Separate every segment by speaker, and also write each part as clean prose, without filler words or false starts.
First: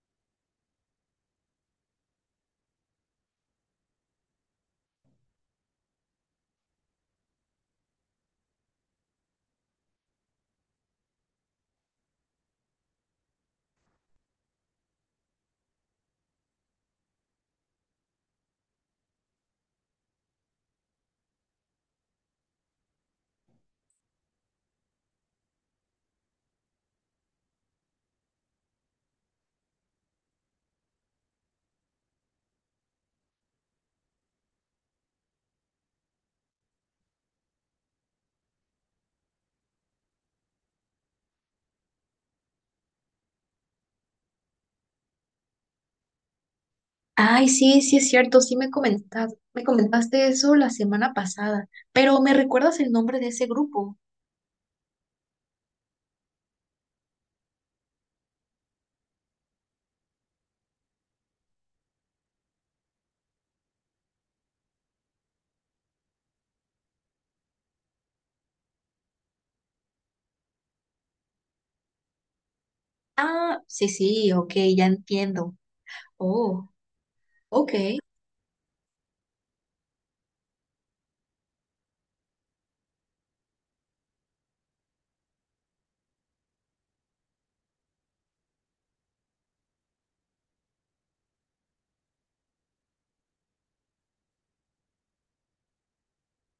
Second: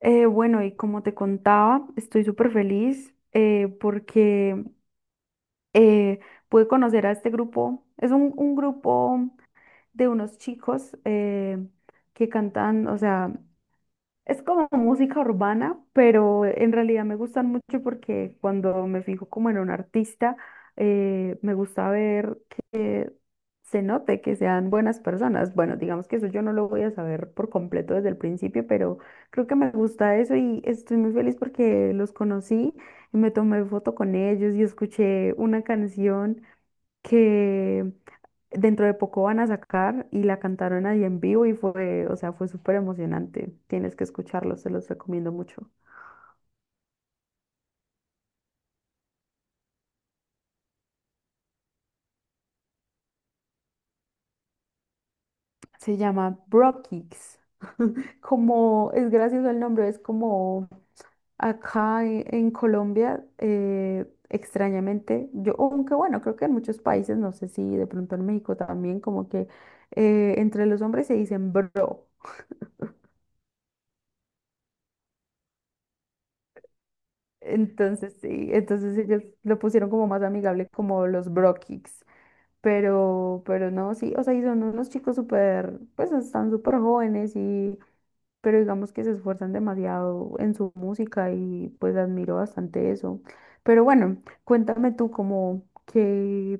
Speaker 1: Bueno, y como te contaba, estoy súper feliz porque eh, pude conocer a este grupo. Es un grupo de unos chicos que cantan, o sea, es como música urbana, pero en realidad me gustan mucho porque cuando me fijo como en un artista, me gusta ver que se note que sean buenas personas. Bueno, digamos que eso yo no lo voy a saber por completo desde el principio, pero creo que me gusta eso y estoy muy feliz porque los conocí y me tomé foto con ellos y escuché una canción que dentro de poco van a sacar y la cantaron ahí en vivo y fue, o sea, fue súper emocionante. Tienes que escucharlo, se los recomiendo mucho.
Speaker 2: Ay, sí, sí es cierto, sí me comentaste eso la semana pasada, pero ¿me recuerdas el nombre de ese grupo?
Speaker 1: Se llama Bro Kicks. Como es gracioso el nombre, es como acá en Colombia, extrañamente, yo, aunque bueno, creo que en muchos países, no sé si de pronto en México también, como que entre los hombres se dicen bro.
Speaker 2: Ah, sí, sí, ok, ya entiendo. Oh, ok.
Speaker 1: Entonces sí, entonces ellos lo pusieron como más amigable, como los Bro Kicks. Pero no, sí, o sea, y son unos chicos súper, pues están súper jóvenes y, pero digamos que se esfuerzan demasiado en su música y pues admiro bastante eso. Pero bueno, cuéntame tú como que,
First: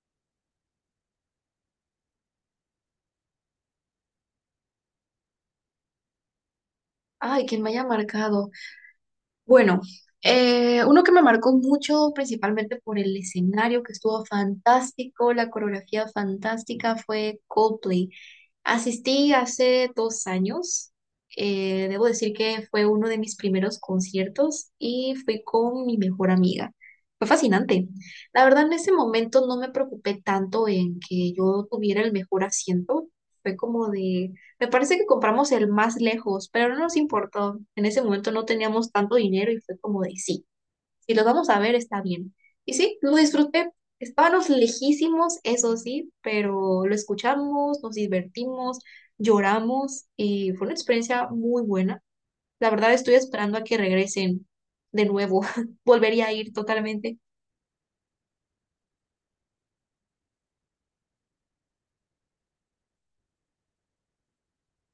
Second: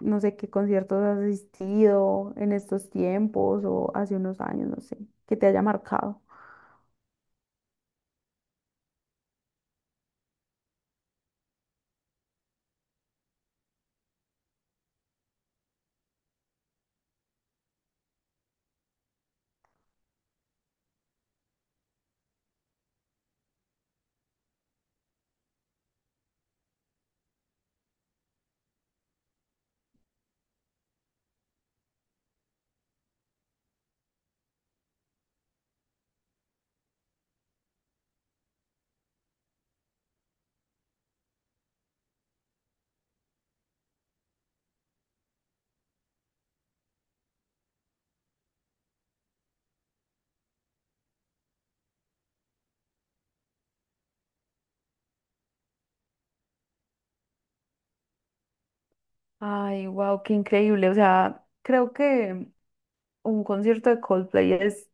Speaker 1: no sé, ¿qué conciertos has asistido en estos tiempos o hace unos años? No sé, que te haya marcado.
Speaker 2: Ay, que me haya marcado. Bueno, uno que me marcó mucho, principalmente por el escenario que estuvo fantástico, la coreografía fantástica, fue Coldplay. Asistí hace 2 años. Debo decir que fue uno de mis primeros conciertos y fui con mi mejor amiga. Fue fascinante. La verdad, en ese momento no me preocupé tanto en que yo tuviera el mejor asiento. Fue como de, me parece que compramos el más lejos, pero no nos importó. En ese momento no teníamos tanto dinero y fue como de sí. Si los vamos a ver, está bien. Y sí, lo disfruté. Estábamos lejísimos, eso sí, pero lo escuchamos, nos divertimos, lloramos y fue una experiencia muy buena. La verdad, estoy esperando a que regresen de nuevo. Volvería a ir totalmente.
Speaker 1: Ay, wow, qué increíble. O sea, creo que un concierto de Coldplay es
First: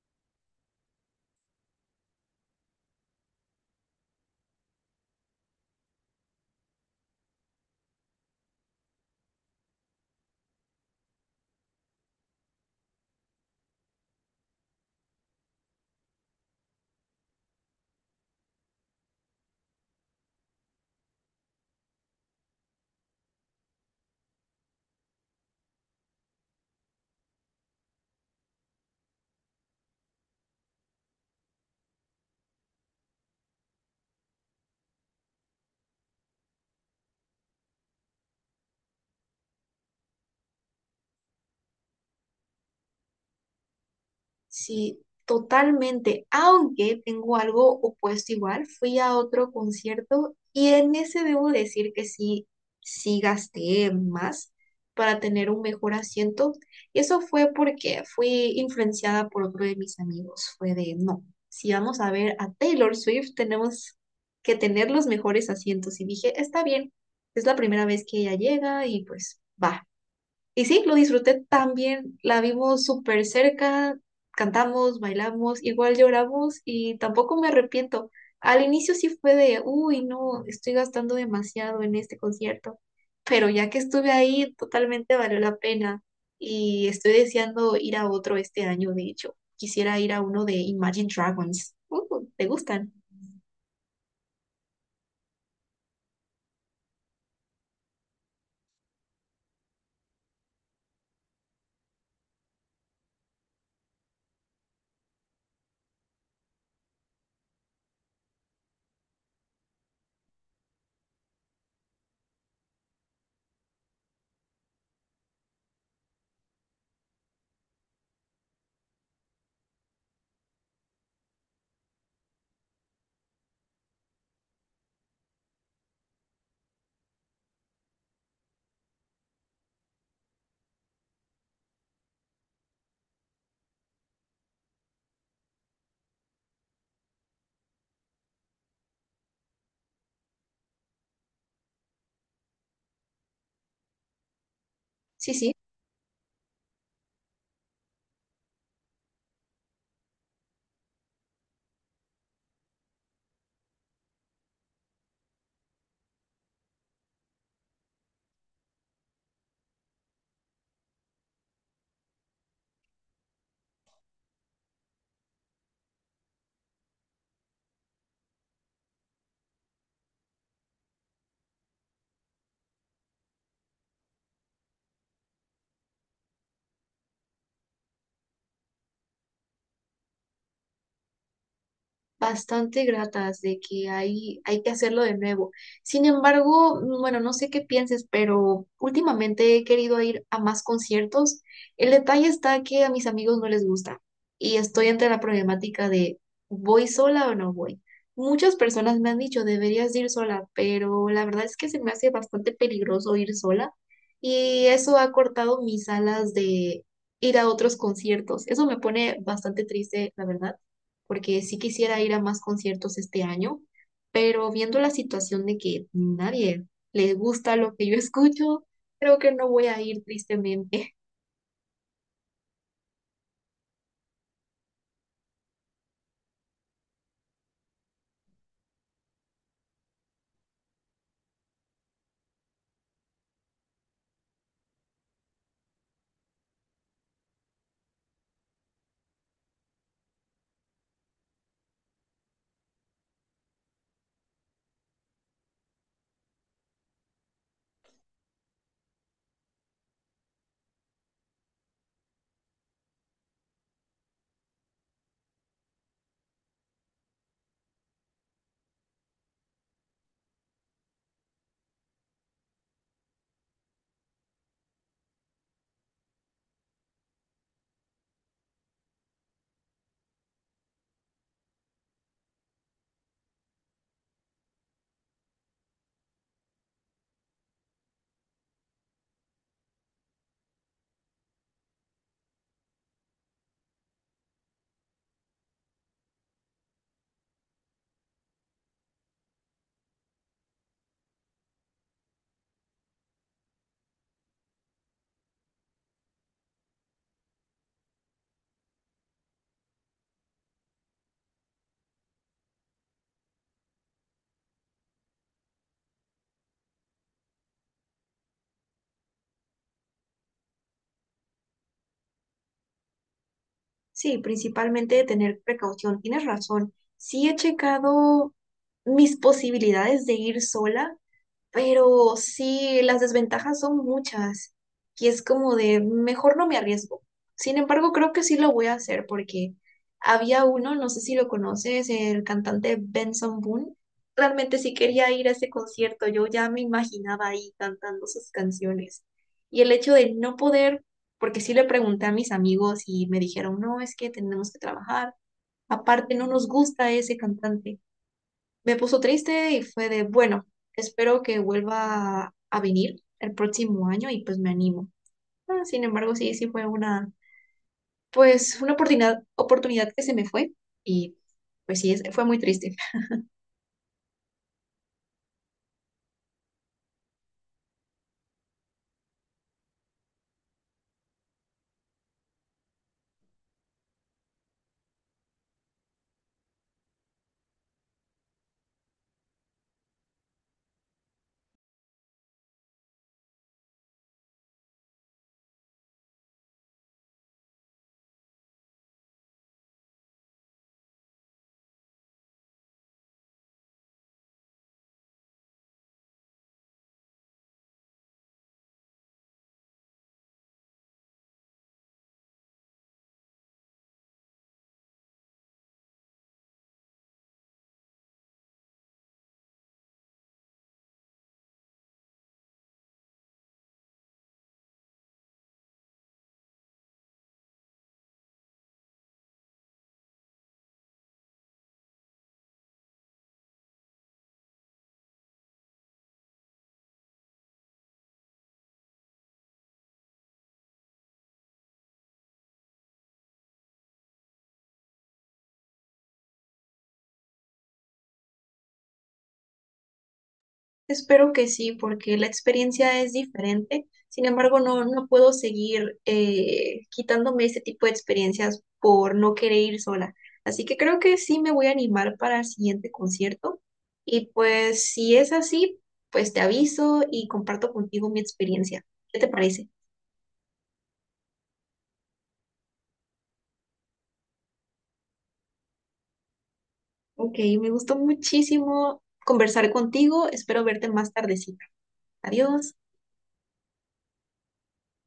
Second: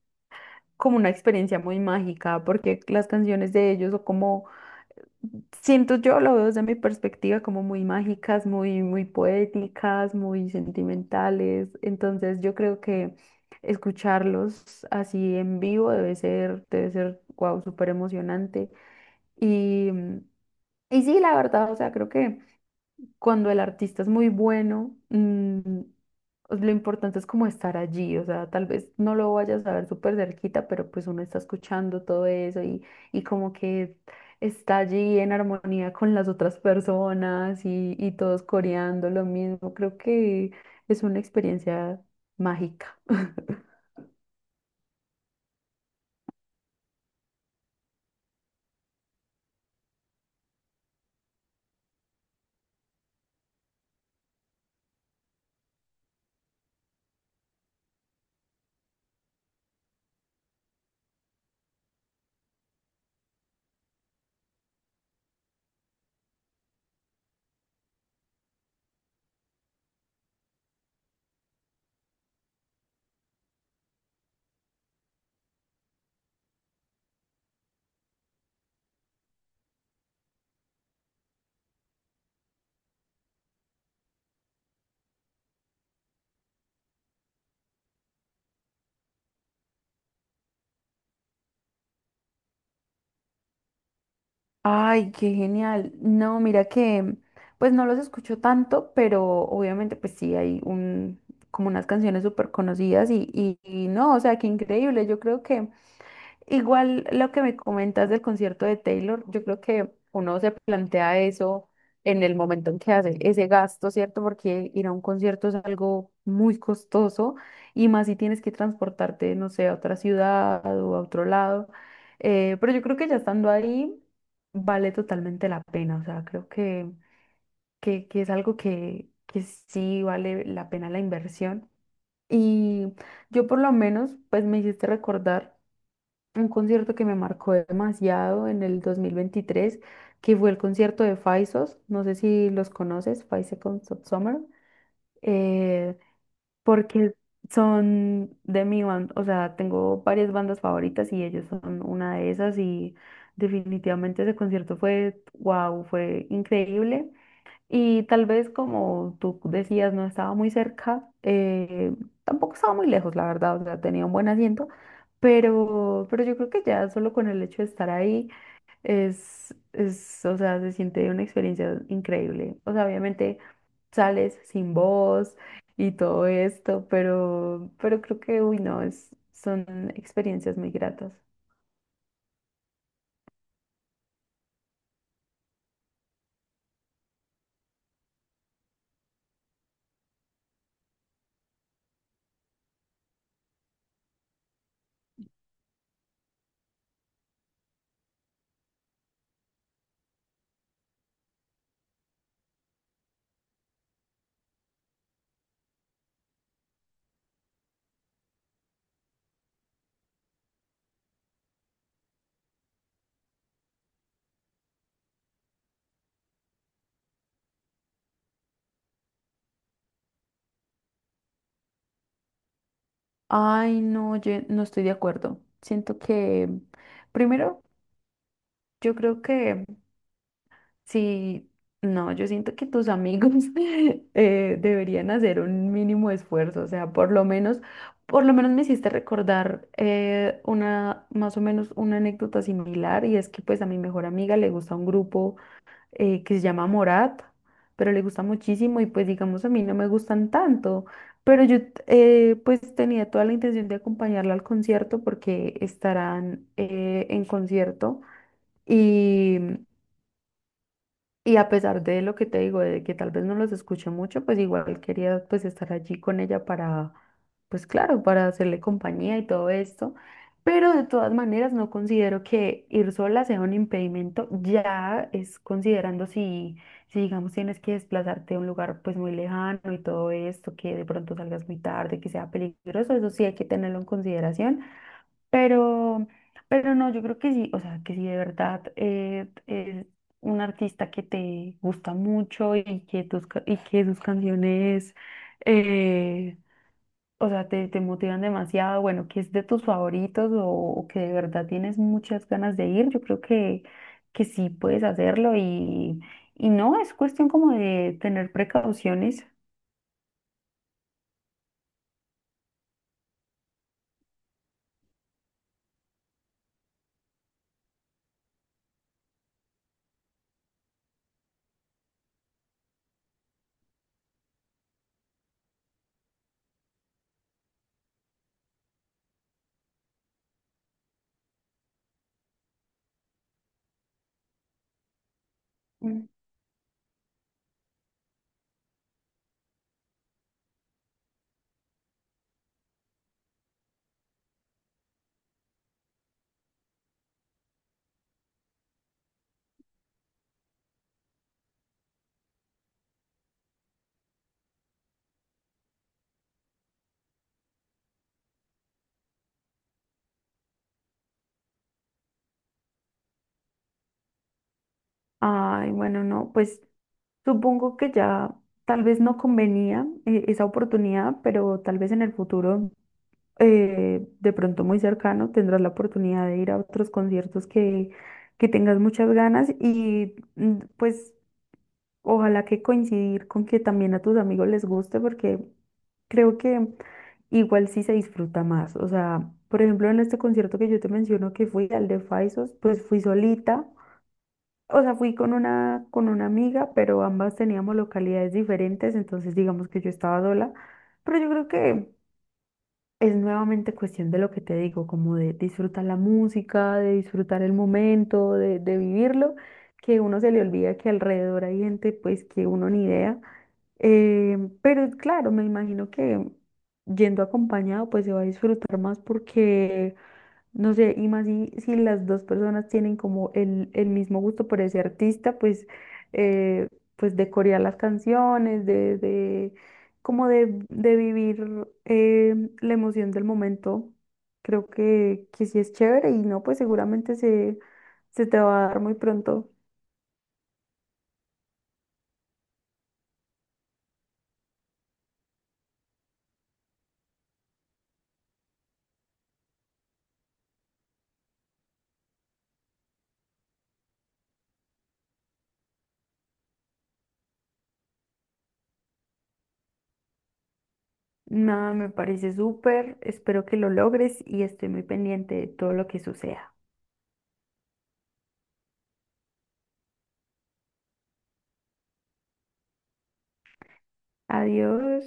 Speaker 1: como una experiencia muy mágica porque las canciones de ellos son como, siento yo, lo veo desde mi perspectiva, como muy mágicas, muy poéticas, muy sentimentales. Entonces yo creo que escucharlos así en vivo debe ser, wow, súper emocionante. Y, y sí, la verdad, o sea, creo que cuando el artista es muy bueno, pues, lo importante es como estar allí, o sea, tal vez no lo vayas a ver súper cerquita, pero pues uno está escuchando todo eso y como que está allí en armonía con las otras personas y todos coreando lo mismo. Creo que es una experiencia mágica.
Speaker 2: Sí, totalmente. Aunque tengo algo opuesto igual, fui a otro concierto y en ese debo decir que sí, sí gasté más para tener un mejor asiento. Y eso fue porque fui influenciada por otro de mis amigos. Fue de, no, si vamos a ver a Taylor Swift, tenemos que tener los mejores asientos. Y dije, está bien, es la primera vez que ella llega y pues va. Y sí, lo disfruté también, la vimos súper cerca, cantamos, bailamos, igual lloramos y tampoco me arrepiento. Al inicio sí fue de, uy, no, estoy gastando demasiado en este concierto, pero ya que estuve ahí, totalmente valió la pena y estoy deseando ir a otro este año, de hecho. Quisiera ir a uno de Imagine Dragons. ¿Te gustan?
Speaker 1: Ay, qué genial. No, mira que, pues no los escucho tanto, pero obviamente pues sí hay un, como unas canciones súper conocidas y, y no, o sea, qué increíble. Yo creo que, igual lo que me comentas del concierto de Taylor, yo creo que uno se plantea eso en el momento en que hace ese gasto, ¿cierto? Porque ir a un concierto es algo muy costoso y más si tienes que transportarte, no sé, a otra ciudad o a otro lado. Pero yo creo que ya estando ahí vale totalmente la pena, o sea, creo que es algo que sí vale la pena la inversión. Y yo por lo menos, pues me hiciste recordar un concierto que me marcó demasiado en el 2023, que fue el concierto de Faisos, no sé si los conoces, Five Seconds of Summer,
Speaker 2: Sí, sí,
Speaker 1: eh, porque son de mi banda, o sea, tengo varias bandas favoritas y ellos son una de esas y definitivamente ese concierto fue, wow, fue increíble. Y tal vez como tú decías, no estaba muy cerca, tampoco estaba muy lejos, la verdad, o sea, tenía un buen asiento, pero yo creo que ya solo con el hecho de estar ahí es, o sea, se siente una experiencia increíble. O sea, obviamente sales sin voz y todo esto, pero creo que, uy, no, es, son experiencias muy gratas.
Speaker 2: bastante gratas, de que hay que hacerlo de nuevo. Sin embargo, bueno, no sé qué pienses, pero últimamente he querido ir a más conciertos. El detalle está que a mis amigos no les gusta y estoy ante la problemática de ¿voy sola o no voy? Muchas personas me han dicho, deberías de ir sola, pero la verdad es que se me hace bastante peligroso ir sola y eso ha cortado mis alas de ir a otros conciertos. Eso me pone bastante triste, la verdad, porque sí quisiera ir a más conciertos este año, pero viendo la situación de que nadie le gusta lo que yo escucho, creo que no voy a ir, tristemente.
Speaker 1: Ay, no, yo no estoy de acuerdo. Siento que, primero, yo creo que sí, no, yo siento que tus amigos deberían hacer un mínimo esfuerzo, o sea, por lo menos, me hiciste recordar una, más o menos una anécdota similar, y es que pues a mi mejor amiga le gusta un grupo que se llama Morat, pero le gusta muchísimo y pues digamos a mí no me gustan tanto, pero yo pues tenía toda la intención de acompañarla al concierto porque estarán en concierto. Y y a pesar de lo que te digo, de que tal vez no los escuche mucho, pues igual quería pues estar allí con ella para, pues claro, para hacerle compañía y todo esto. Pero de todas maneras no considero que ir sola sea un impedimento, ya es considerando si, digamos tienes que desplazarte a un lugar pues muy lejano y todo esto, que de pronto salgas muy tarde, que sea peligroso, eso sí hay que tenerlo en consideración. Pero, pero no, yo creo que sí, o sea, que si de verdad es un artista que te gusta mucho y que tus, y que sus canciones, eh, o sea, te motivan demasiado, bueno, que es de tus favoritos o que de verdad tienes muchas ganas de ir, yo creo que sí puedes hacerlo y no, es cuestión como de tener precauciones.
Speaker 2: Sí, principalmente de tener precaución. Tienes razón. Sí he checado mis posibilidades de ir sola. Pero sí, las desventajas son muchas y es como de mejor no me arriesgo. Sin embargo, creo que sí lo voy a hacer porque había uno, no sé si lo conoces, el cantante Benson Boone. Realmente sí quería ir a ese concierto, yo ya me imaginaba ahí cantando sus canciones. Y el hecho de no poder, porque sí le pregunté a mis amigos y me dijeron, no, es que tenemos que trabajar. Aparte, no nos gusta ese cantante. Me puso triste y fue de, bueno, espero que vuelva a venir el próximo año y pues me animo. Ah, sin embargo, sí, sí fue una, pues una oportunidad, oportunidad que se me fue y pues sí, es- fue muy triste.
Speaker 1: Ay, bueno, no, pues supongo que ya tal vez no convenía esa oportunidad, pero tal vez en el futuro, de pronto muy cercano, tendrás la oportunidad de ir a otros conciertos que tengas muchas ganas y pues ojalá que coincidir con que también a tus amigos les guste, porque creo que igual sí se disfruta más. O sea, por ejemplo, en este concierto que yo te menciono que fui al de Faisos, pues fui solita. O sea, fui con una amiga, pero ambas teníamos localidades diferentes, entonces digamos que yo estaba sola. Pero yo creo que es nuevamente cuestión de lo que te digo, como de disfrutar la música, de disfrutar el momento, de vivirlo, que uno se le olvida que alrededor hay gente pues que uno ni idea. Eh, pero claro, me imagino que yendo acompañado pues se va a disfrutar más porque no sé, y más si, si las dos personas tienen como el mismo gusto por ese artista, pues, eh, pues de corear las canciones, de como de vivir la emoción del momento. Creo que sí es chévere y no, pues seguramente se, se te va a dar muy pronto.
Speaker 2: Espero que sí, porque la experiencia es diferente. Sin embargo, no, no puedo seguir quitándome este tipo de experiencias por no querer ir sola. Así que creo que sí me voy a animar para el siguiente concierto. Y pues si es así, pues te aviso y comparto contigo mi experiencia. ¿Qué te parece?
Speaker 1: Nada, me parece súper, espero que lo logres y estoy muy pendiente de todo lo que suceda.
Speaker 2: Ok, me gustó muchísimo conversar contigo. Espero verte más tardecita. Adiós.
Speaker 1: Adiós.